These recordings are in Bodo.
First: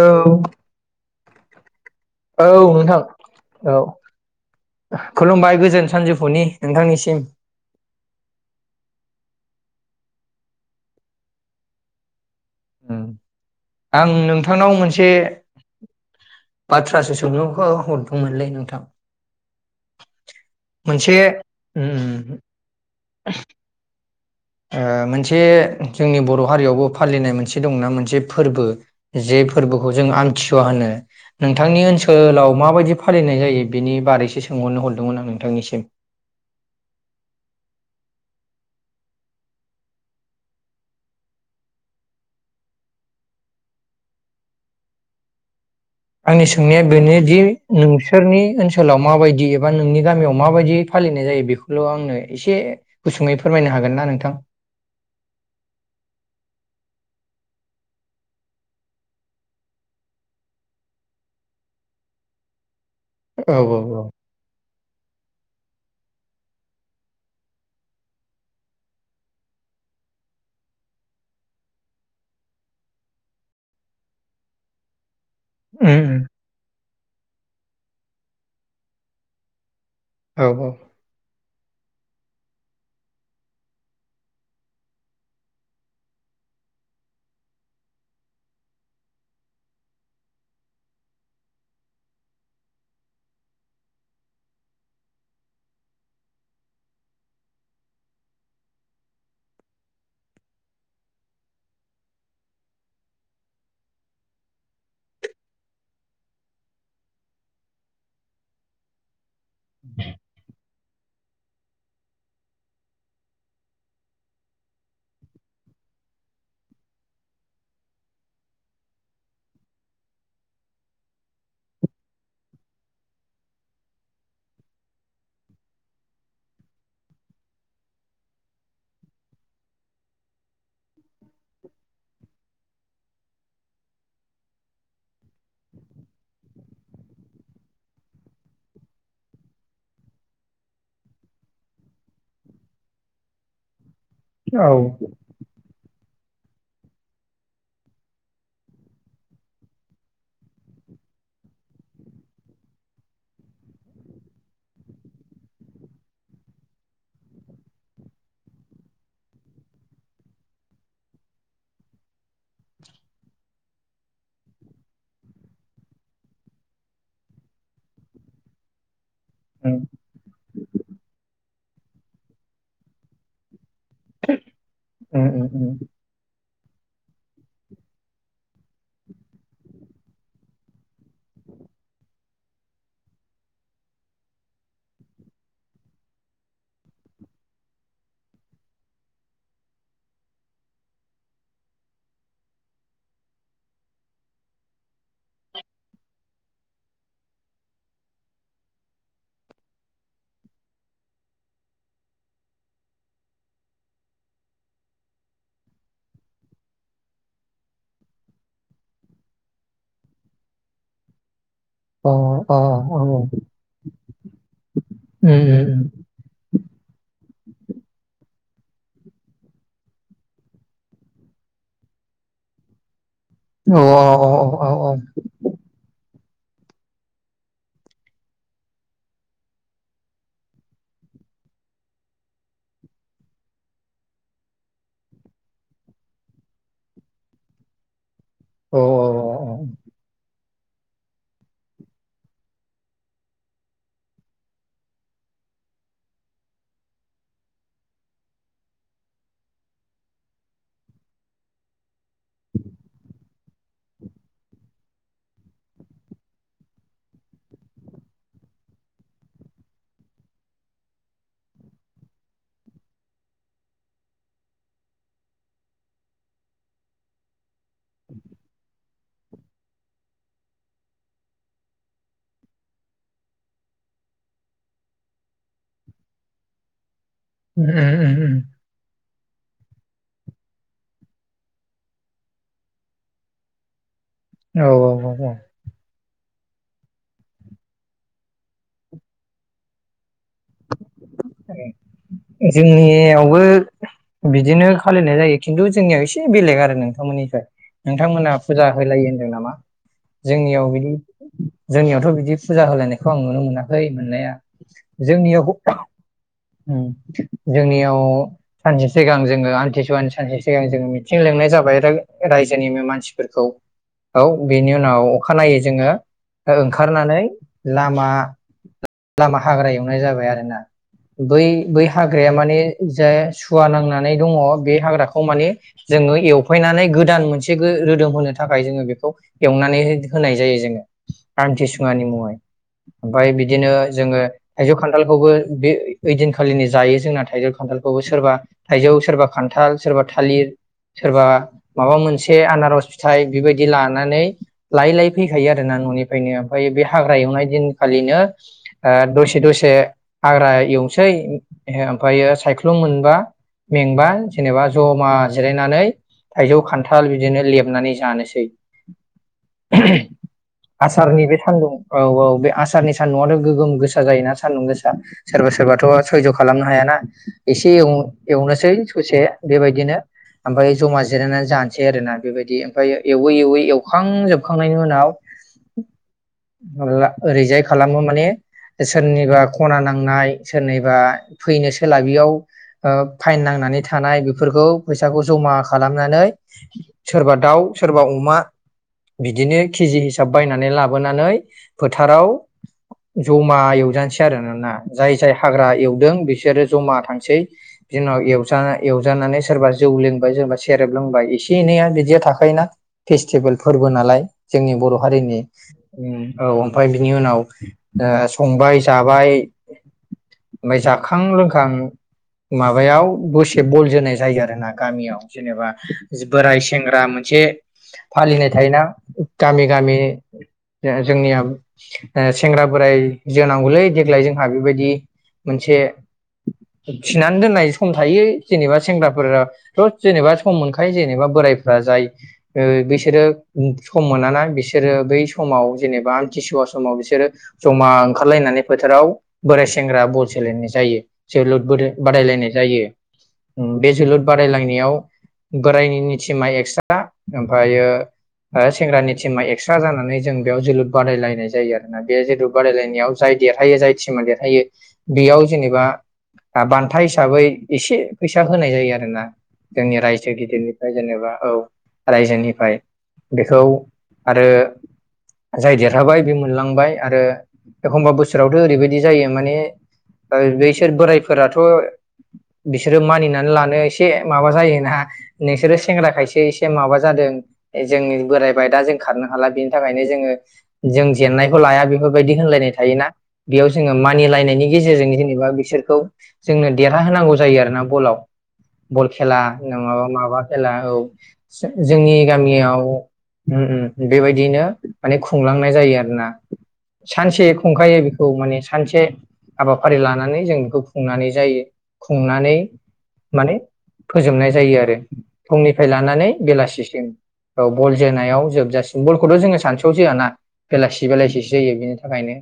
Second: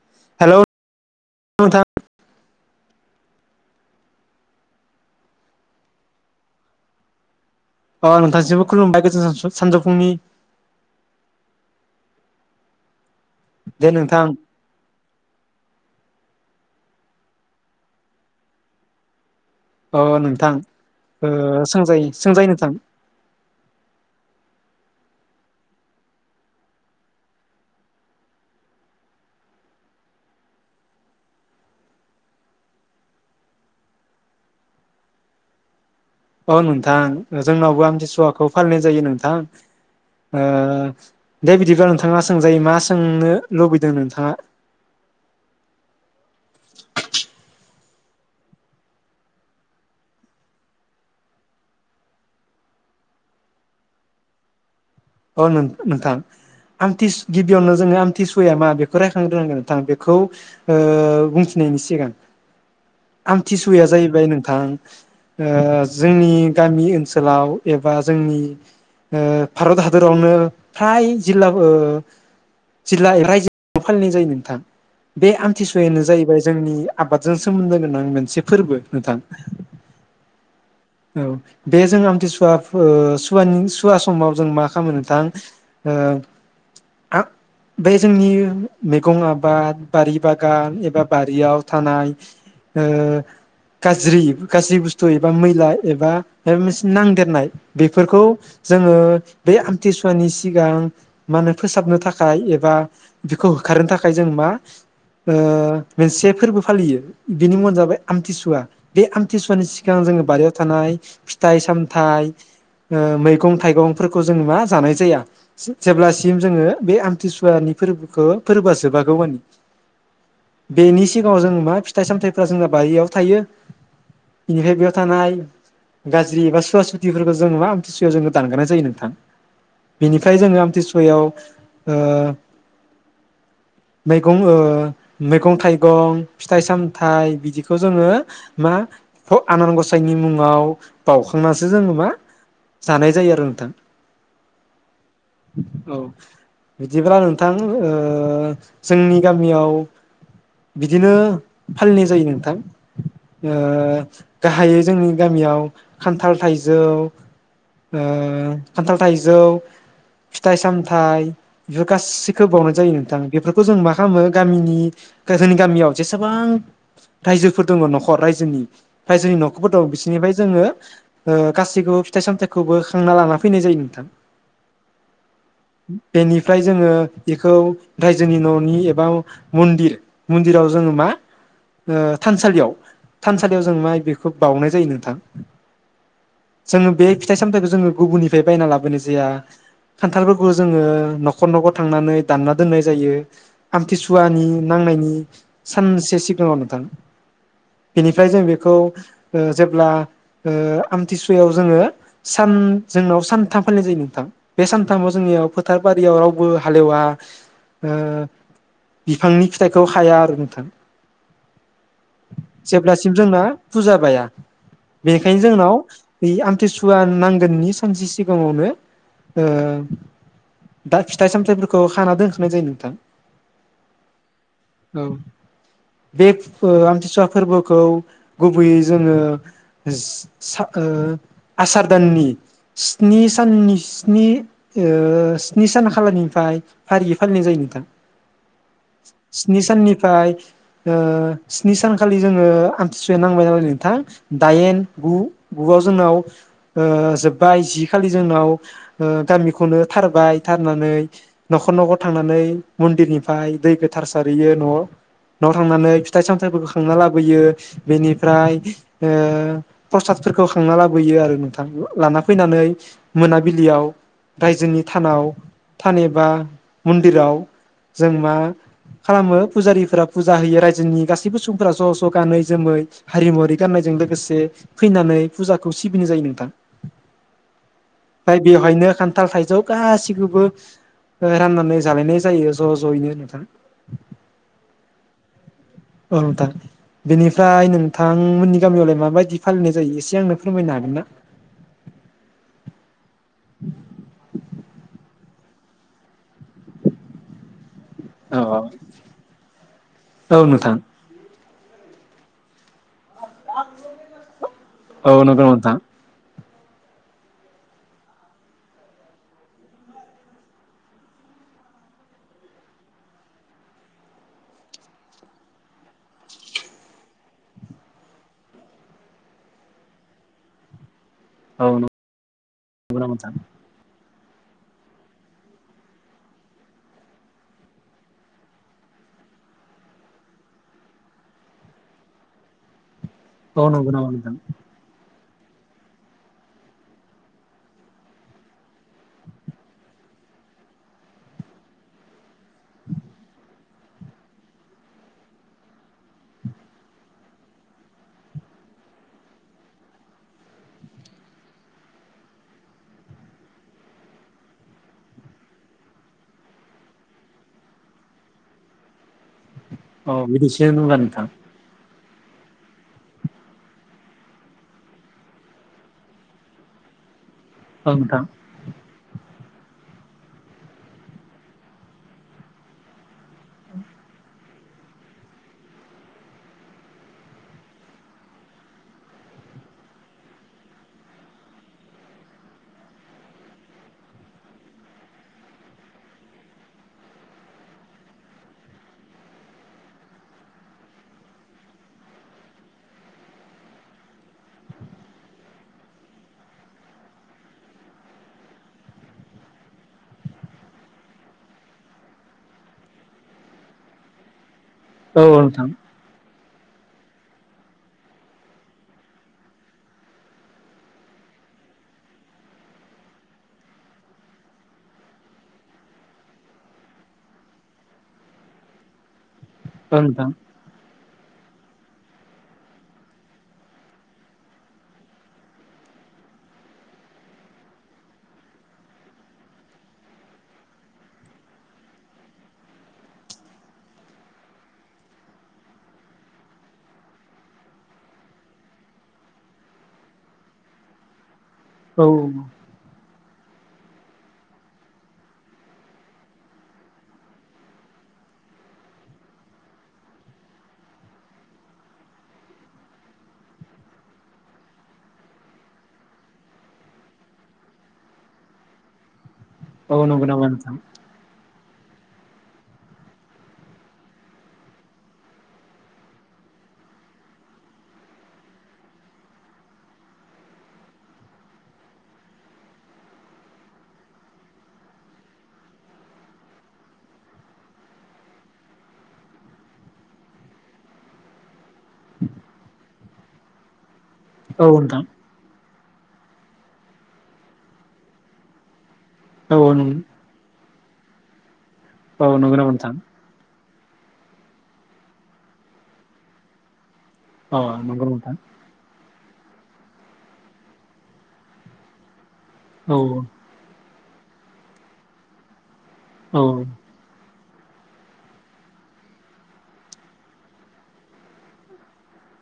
औ हेलौ नोंथां औ नोंथां औ खुलुमबाय गोजोन सानजौफुनि नोंथांनिसिम अ नोंथांनिसिमबो खुलुमबाय गोजोन सानजु सानजौफुंनि ओम दे आं नोंथां नोंथांनाव मोनसे बाथ्रासो सोंनोखौ हरदोंमोनलै नोंथां अ नोंथां मोनसे ओ उम सोंजायो सोंजायो नोंथां ओ मोनसे जोंनि बर' हारियावबो फालिनाय मोनसे दंना मोनसे फोरबो जे फोरबोखौ जों आमथिुवा होनो नोंथांनि ओनसोलाव माबायदि फालिनाय जायो बेनि बारैसो सोंहरनो हरदोंमोन आं नोंथांनिसिम औ नोंथां जोंनावबो आमथिसुवाखौ फालिनाय जायो नोंथां ओ दे बिदिबा नोंथांङा सोंजायो मा सोंनो लुबैदों नोंथांङा आंनि सोंनाया बेनोदि नोंसोरनि ओनसोलाव माबायदि एबा नोंनि गामियाव माबायदि फालिनाय जायो बेखौल आंनो एसे गुसुङै फोरमायनो हागोन ना नोंथां? अ नो नोंथां आमथि गिबियावनो जोंङो आमथिसुवाया मा बेखौ रायखांगोरनांगोन नोंथां बेखौ ओ बुंथिनायनि सिगां औ आमथिसुवाया औ जाहैबाय नोंथां ओ जोंनि गामि ओनसोलाव एबा जोंनि ओ भारत हादर रावनो फ्राय जिल्ला ओ जिल्ला रायजो फालिनाय जायो नोंथां। बे आमथिसुवानो उम जाहैबाय जोंनि आबादजों सोमोन्दो गोनां मोनसे फोरबो नोंथां औ औ औ बे जों आमथिसुवा फो सुवा सुवा समाव जों मा खामो नोंथां बे जोंनि मैगं आबाद बारि बागान एबा बारियाव थानाय ओ गाज्रि गाज्रि बुस्थु एबा मैला एबा मोनसे नांदेरनाय बेफोरखौ जोंङो बे आमथिसुवानि सिगां मा होनो फोसाबनो थाखाय एबा बेखौ होखारनो थाखाय जों मा ओ मोनसे फोरबो फालियो बिनि मुंङानो जाबाय आमथिसुवा बे आमथिसुवानि सिगां जोङो बारियाव थानाय फिथाइ सामथ ओ मैगं थाइगं फोरखौ जोङो मा जानाय जाया जेब्लासिम जोङो बे आमथिसुवानि फोरबोखौ फोरबोआ जोबागौ मानि बेनि सिगाङाव जोङो मा फिथाइ सामथाइफ्रा जोंना बारियाव थायो बेनिफ्राय बेयाव थानाय गाज्रि एबा सुवा सुथिफोरखौ जोङो मा आमथिसुवा जोंनो दानगारनाय जायो नों थां बिनिफ्राय जोङो आमथिसुवायाव ओ मैगं ओ मैगं थाइगं फिथाइ सामथाइ बिदिखौ जोङो मा आनान गसाइनि मुङाव बाउखांनानैसो जोङो मा जानाय जायो आरो नोंथां औ औ बिदिब्ला नोंथां ओ जोंनि गामियाव बिदिनो फालिनाय जायो नोंथां ओ गाहायै जोंनि गामियाव खान्थाल थाइजौ ओ खान्थाल थाइजौ फिथाइ सामथाइ बेफोर गासैखौ बावनाय जायो नोंथां बेफोरखौ जों मा खालामो गामिनि जोंनि गामियाव जेसेबां रायजोफोर दङ नखर रायजोनि रायजोनि नखरफोर दङ बिसोरनिफ्राय जोङो गासैखौबो फिथाइ सामथाइखौबो खांना लाना फै फैनाय जायो नोंथां उम बेनिफ्राय जोङो बेखौ रायजोनि ननि एबा मनदिराव जोङो मा थानसालियाव थानसालियाव जों मा बेखौ बाउनाय जायो नोंथां जोङो बे फिथाइ सामथाइखौ गुबुननि बायना लाबोनाय जाया खान्थालफोरखौ जोङो नखर नखर थांनानै दानना दोननाय जायो आमथिसुवानि नांनायनि सानसे सिगाङाव नोंथां बेनिफ्राय जों बेखौ जेब्ला ओ आमथिसुवायाव जोङो सान जोंनाव सानथाम फालिनाय जायो नोंथां बे सानथामाव जोंनियाव फोथार बारियाव रावबो हालेवा ओ बिफांनि फिथाइखौ खाया आरो नोंथां औ औ उम जेब्लासिम जोंना फुजा बाया उम बेनिखायनो जोंनाव उम बे आमथिसुवा नां [unintelligible] [unintelligible] सानसे सिगाङावनो ओ दा फिथाइ सामथायाइफोरखौ खाना दोनखानाय जायो नोंथां औ औ औ बे आमथिसुवा फोरबोखौ गुबैयै जोङो आसार दाननि स्नि साननि स्नि ओ स्नि सान खालारनिफ्राय फारियै फालिनाय जायो नोंथां औ औ स्नि साननिफ्राय ओ स्नि सानखालि जोङो आमथिसुआ नांबाय नालाय नोंथां दाइन गु गुआव जोंनाव ओ जोब बाय जि खालि जोंनाव ओ गामिखौनो थारबाय थारनानै नखर नखर थांनानै मन्दिरनिफ्राय दै गोथार सारहैयो न न थांनानै फिथाइ सामथाइफोरखौ खांना लाबोयो बेनिफ्राय ओ प्रसादफोरखौ खांना लाबोयो आरो नोंथां लाना फै फैनानै मोनाबिलियाव रायजोनि थानाव थान एबा मन्दिराव जों मा खालामो फुजारिफोरा फुजा होयो रायजोनि गासैबो सुबुंफोरा ज ज गानै जोमै हारिमुवारि गाननायजों लोगोसे फैनानै फुजाखौ सिबिनाय जायो नोंथां उम उम उम खानथाल थाइजौ गाैखौबो राननानै जालायनाय जायो ज जयैनो नोंथां औ औ औ औ औ नोंथां। बेनिफ्राय नोंथांमोननि गामियावलाय माबायदि फालिनाय जायो एसे आंनो फोरमायनो हागोन ना? जोंनियाव बो बिदिनो फालिनाय जायो। खिनथु जोंनियाव ए से बेलेग आरो नोंथांमोननिफ्राय। नोंथांमोना औ फुजा होलायो होनदों नामा? औ औ जोंनियाव नोंथां बिदि जोंनियावथ बिदि फुजा होलायनाय खौ आं नुनो मोनाखै मोननाया। जोंनियाव अ नोंथां। उम जोंनियाव सानसे सिगां जोङो आमथिसुवानि सानसे सिगां जोङो मिथिं लिंनाय जाबाय राय-रायजोनिनो मानसिफोरखौ। औ बेनि उनाव अखानायै जोङो ओ ओंखारनानै लामा लामा हाग्रा एवनाय जाबाय आरो ना। बै औ बै हाग्राया माने जे नंगौ नामा नोंथां सुवा नांना नै दङ। बे हाग्राखौ माने जोङो एवफायनानै गोदान मोनसे गो रोदोम होनो थाखाय जोङो बेखौ एवनानै हो-होनाय जायो जोङो आमथिसुवानि मुङै। ओमफाय औ बिदिनो नंगौ नामा जोङो नोंथां थाइजौ खानथाल खौबो बे ओइदिनखालिनो जायो जोंना थाइजौ खानथालखौबो सोरबा थाइजौ सोरबा खानथाल सोरबा थालिर सोरबा माबा मोनसे आनारस फिथाइ बेबायदि लानानै लायै लायै फैखायो आरो ना ननिफ्रायनो ओमफ्राय बे हाग्रा एवनाय दिनखालिनो ओ दसे दसे हाग्रा एवनोसै ओमफ्रायो सायख्लुम मोनबा मेंबा जेनोबा जमा जिरायनानै थाइजौ खानथाल बिदिनो लेबनानै जानोसै। औ बिदिसो होनबा आसारनि नोंथां बे सान्दुं औ औ। बे आसारनि सा सान्दुंआथ गोगोम गोसा जायोना सानदुं गोसा। सोरबा सोरबाथ सयज खालामनो हायाना। एसे औ नोंथां एव-एवनोसै ससे बेबायदिनो ओमफ्राय जमा जिरायनानै जानोसै आरो ना बेबायदि ओमफ्राय एवै एवै एवखांजोबखांनायनि उनाव ओरैजाय खालामो माने सोरनिबा खना नांनाय सोरनिबा फैनो सोलाबैयाव ओ फाइन नांनानै थानाय बेफोरखौ फैसाखौ जमा खालामनानै सोरबा दाउ सोरबा अमा बिदिनो केजि हिसाब बायनानै लाबोनानै फोथाराव जमा एवजानोसै आरोनोना। जाय जाय हाग्रा एवदों बिसोरो जमा थांसै बिनि उनाव एवजा-एवजानानै सोरबा जौ लोंबाय सोरबा सेरेब लोंबाय एसे एनैया बिदिया थाखायोना फेस्टिभेल फोरबो नालाय। जोंनि बर औ औ हारिनि। नोंथां उम औ ओमफ्राय बिनि उनाव ओ संबाय जाबाय ओमफ्राय जाखां लोंखां माबायाव दोसे बल जोनाय जायो आरोना गामियाव जेनोबा बोराय सेंग्रा मोनसे फालिनाय थायोना गामि गामि औ नोंथां जोंनिया ओ सेंग्रा बोराइ जोनांगौलै देग्लाय जोंहा बेबायदि मोनसे थिनानै दोननाय सम थायो जेनेबा सेंग्राफोरा थ जेनेबा सम मोनखायो जेनेेबा बोरायफ्रा जाय ओ बिसोरो सम मोनाना बिसोरो बै समाव जेनेबा आमथिसुवा समाव बिसोरो जमा ओंखारलायनानै फोथाराव बोराय सेंग्रा बल जोलायनाय जायो। जोलुरबोदो औ बादायलायनाय जायो। उम बे जोलुर बादायलायनायाव बोरायनिनि टिमा एक्सट्रा ओमफ्रायो ओ सेंग्रानि टिमा एक्सट्रा जानानै जों बेयाव जोलुर बादायलायनाय जायो आरोना। बे जोलुर बादायलायनायाव जाय देरहायो जाय टिमा देरहायो बेयाव जेनेबा बान्था हिसाबै एसे फैसा होनाय जायो आरोना जोंनि औ औ नंगौ रायजो नामा नोंथां गिदिरनिफ्राय जेनेबा औ। रायजोनिफ्राय बेखौ आरो जाय देरहाबाय बे मोनलांबाय आरो एखमबा बोसोरावथ ओरैबायदि जायो माने बैसोर बोरायफोराथ बिसोरो मानिनानै लानो एसे माबा जायो नोंसोरो सेंग्रा खायसे एसे माबा जादों जों बोरायबाय दा जों खारनो हाला बेनि थाखायनो जोङो जों जेननायखौ लाया बेफोरबायदि होनलायनाय थायोना। बेयाव जोङो औ मानिलायनायनि नोंथां गेजेरजों जेनोबा बिसोर औ जोंनो देरहा होनोनांगौ जायो आरोना बलाव। बल खेला औ नङाबा नंगौ माबा खेला। औ। जों जोंनि औ नंगौ नामा गामियाव नोंथां ओम ओम। बेबायदिनो माने खुंलांनाय जायो आरो। ना। सानसे औ खुंखायो नंगौ बेखौ नोंथां माने सानसे। हाबाफारि लानानै जों बेखौ खुंनानै जायो खुंना नै औ माने फोजोबनाय जायो आरो फुंनि निफ्राय लानानै औ बेलासिसिम। औ बल जोनाव जोबजासिग बलखौथ जोङो सानससुयाव जोआना। बेलासि बेलासिसो जायो बेनि थाखायनो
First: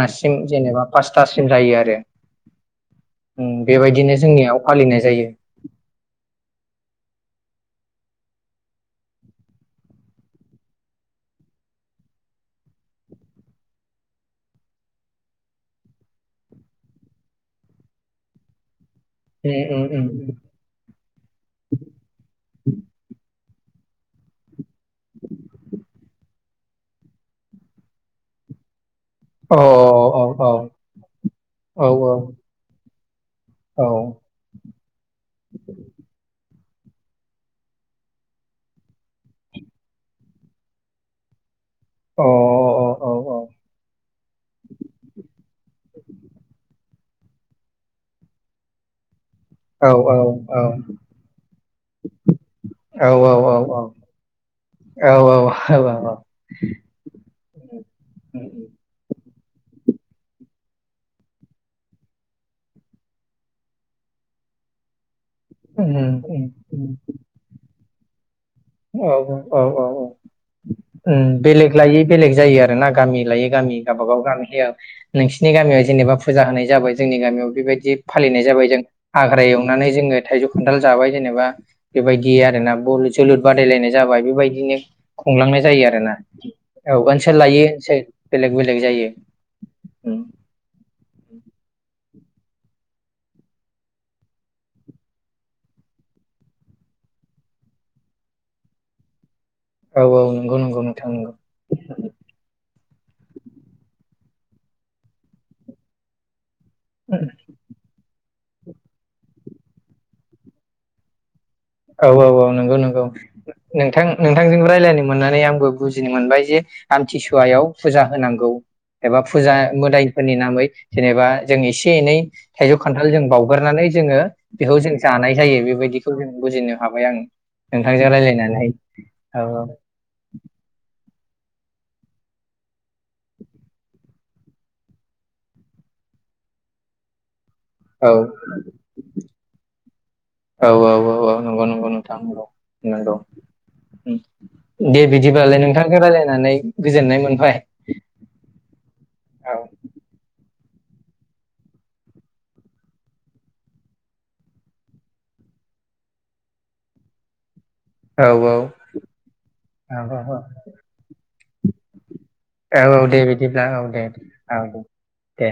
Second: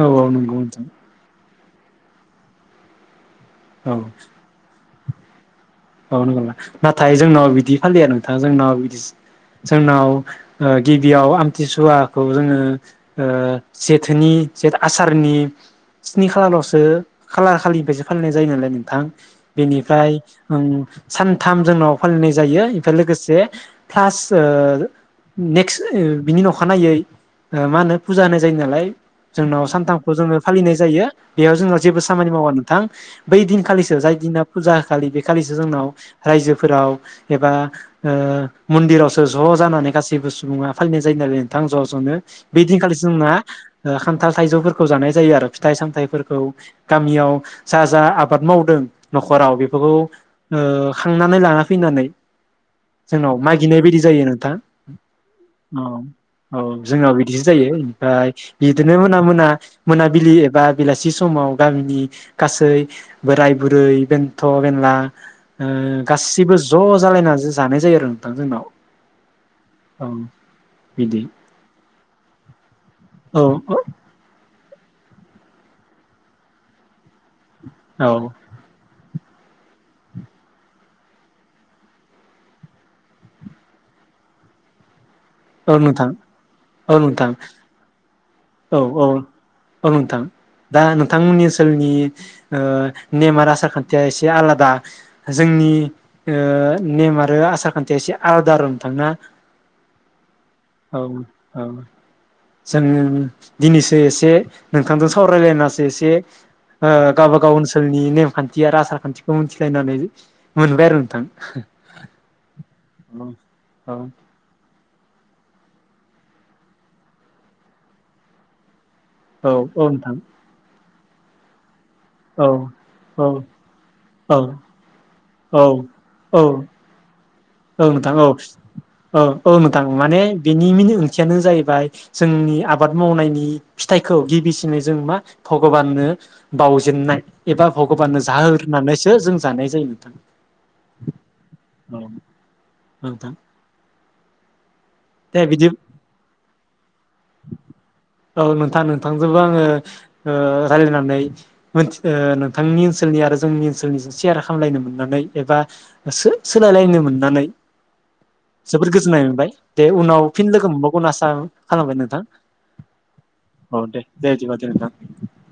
औ औ नंगौ जेनेबा नोंथां पासता सिमजायो आरो। ओम औ बेबायदिनो जोंनियाव फालिनाय जायो। औ नंगौ नामा नाथाय जोंनाव बिदि फालिया नोंथा जोंनाव बिदि जोंनाव ओ गिबियाव आमथिसुवाखौ जोंङो ओ जेथोनि जे आसारनि स्नि खालारावसो खालार खालिनिफ्रायसो फालिनाय जायो नालाय नों थां उम उम बेनिफ्राय उम सानथाम जोंनाव फालिनाय जायो एफाय लोगोसे प्लास ओ नेक्स ओ बिनि अखानायनायै ओ मा होनो फुजा होनाय जायो नालाय अ जोंनाव सानथामखौ जोंङो अ फालिनाय जायो बेयाव जोंनाव औ जेबो सामानि मावा नोंथां बै दिनखालिसो जाय दिना फुजा हो खालि बे खालिसो जोंनाव रायजो फोराव एबा ओ मन्दिरावसो ज जानानै गासैबो सुबुंङा फालिनाय जायो नालाय थां ज' जनो औ बे दिनखालि अ जोंना खान्थाल थाइजौफोरखौ जानाय जायो आरो फिथाइ सामथायाइफोरखौ गामियाव जा जा आबाद मावदों नखराव अ बेफोरखौ औ औ औ ओ औ खांनानै लाना फैनानै जोंनाव मागिनाय बायदि जायो नोंथां औ औ जोंनाव बिदिसो जायो ओमफ्राय बिदिनो मोना मोना मोनाबिलि एबा बेलासि समाव गामिनि गासै बोराय बुरै बेन्थ बेनला ओ उम उम गासिबो ज' उम जालायना जानाय जायो आरो नोंथां जोंनाव औ औ औ औ बिदि ओम बेलेग लायै बेलेग जायो आरो ना गामि औ लायै गामि औ गावब गाव गामियाव नोंसिनि गामियाव जेनेबा फुजा होनाय जाबाय जोंनि गामियाव बेबायदि फालिनाय जाबाय जों हाग्रा एवनानै जोंङो थाइजौ खान्थाल जाबाय जेनेबा बेबायदि आरोना बलनि जोलुर बादायलायनाय जाबाय बेबायदिनो खुंलांनाय औ जायो नोंथां आरोना औ नोंथां ओनसोल लायै ओनसोल बेलेग बेलेग औ जायो औ औ उम नोंथां दा नोंथांमोननि ओनसोलनि ओ नेम आरो आसार खान्थिया एसे आलादा जोंनि ओ नेम आरो आसार खान्थिया एसे आलादा आरो ना नोंथां ना औ औ नंगौ नंगौ नोंथां नंगौ जोंङो दिनैसो एसे नोंथांजों सावरायलायनासो एसे ओ गावबा गाव ओनसोलनि नेम खान्थि आरो आसार खान्थिखौ मिथिलायनानै मोनबाय आरो नोंथां औ औ औ नंगौ नंगौ नोंथां नोंथांजोंबो रायलायनो मोननानै आंबो बुजिनो मोनबाय जे आमथिसुवायाव फुजा होनांगौ। एबा फुजा नोंथां मोदायफोरनि नामै जेनेबा जोंनिसि एसे एनै औ थाइजौ खान्थाल जों औ नोंथां औ बावगारनानै जोङो बेखौ जों जानाय जायो औ बेबायदिखौ जों औ बुजिनो हाबाय आं। [inaudible] औ नोंथां औ रायज्लायनानै औ औ नोंथां माने बेनि मिनिं [unintelligible] जाहैबाय जोंनि आबाद मावनायनि फिथाइखौ गिबिसिनै जों मा भगबाननो बावजेननाय एबा औ भगबाननो जाहोग्रोनानैसो जों जानाय जायो नोंथां औ औ औ औ नंगौ औ। [unintelligible] नंगौ नोंथां उम दे बिदिबालाय नोंथांदो रायलायनानै औ नोंथां नोंथांजोंबो औ आङो ओ रायलायनानै मोन ओ नोंथांनि ओनसोलनि आरो जोंनि ओनसोलनि सेयार खालामलायनो मोननानै एबा सो-सोलायलायनो मोननानै औ औ जोबोद गोजोननाय मोनबाय दे औ उनाव फिन लोगो मोनबावगोन आसा खालामबाय नों औ दे बिदिब्ला औ दे औ दे दे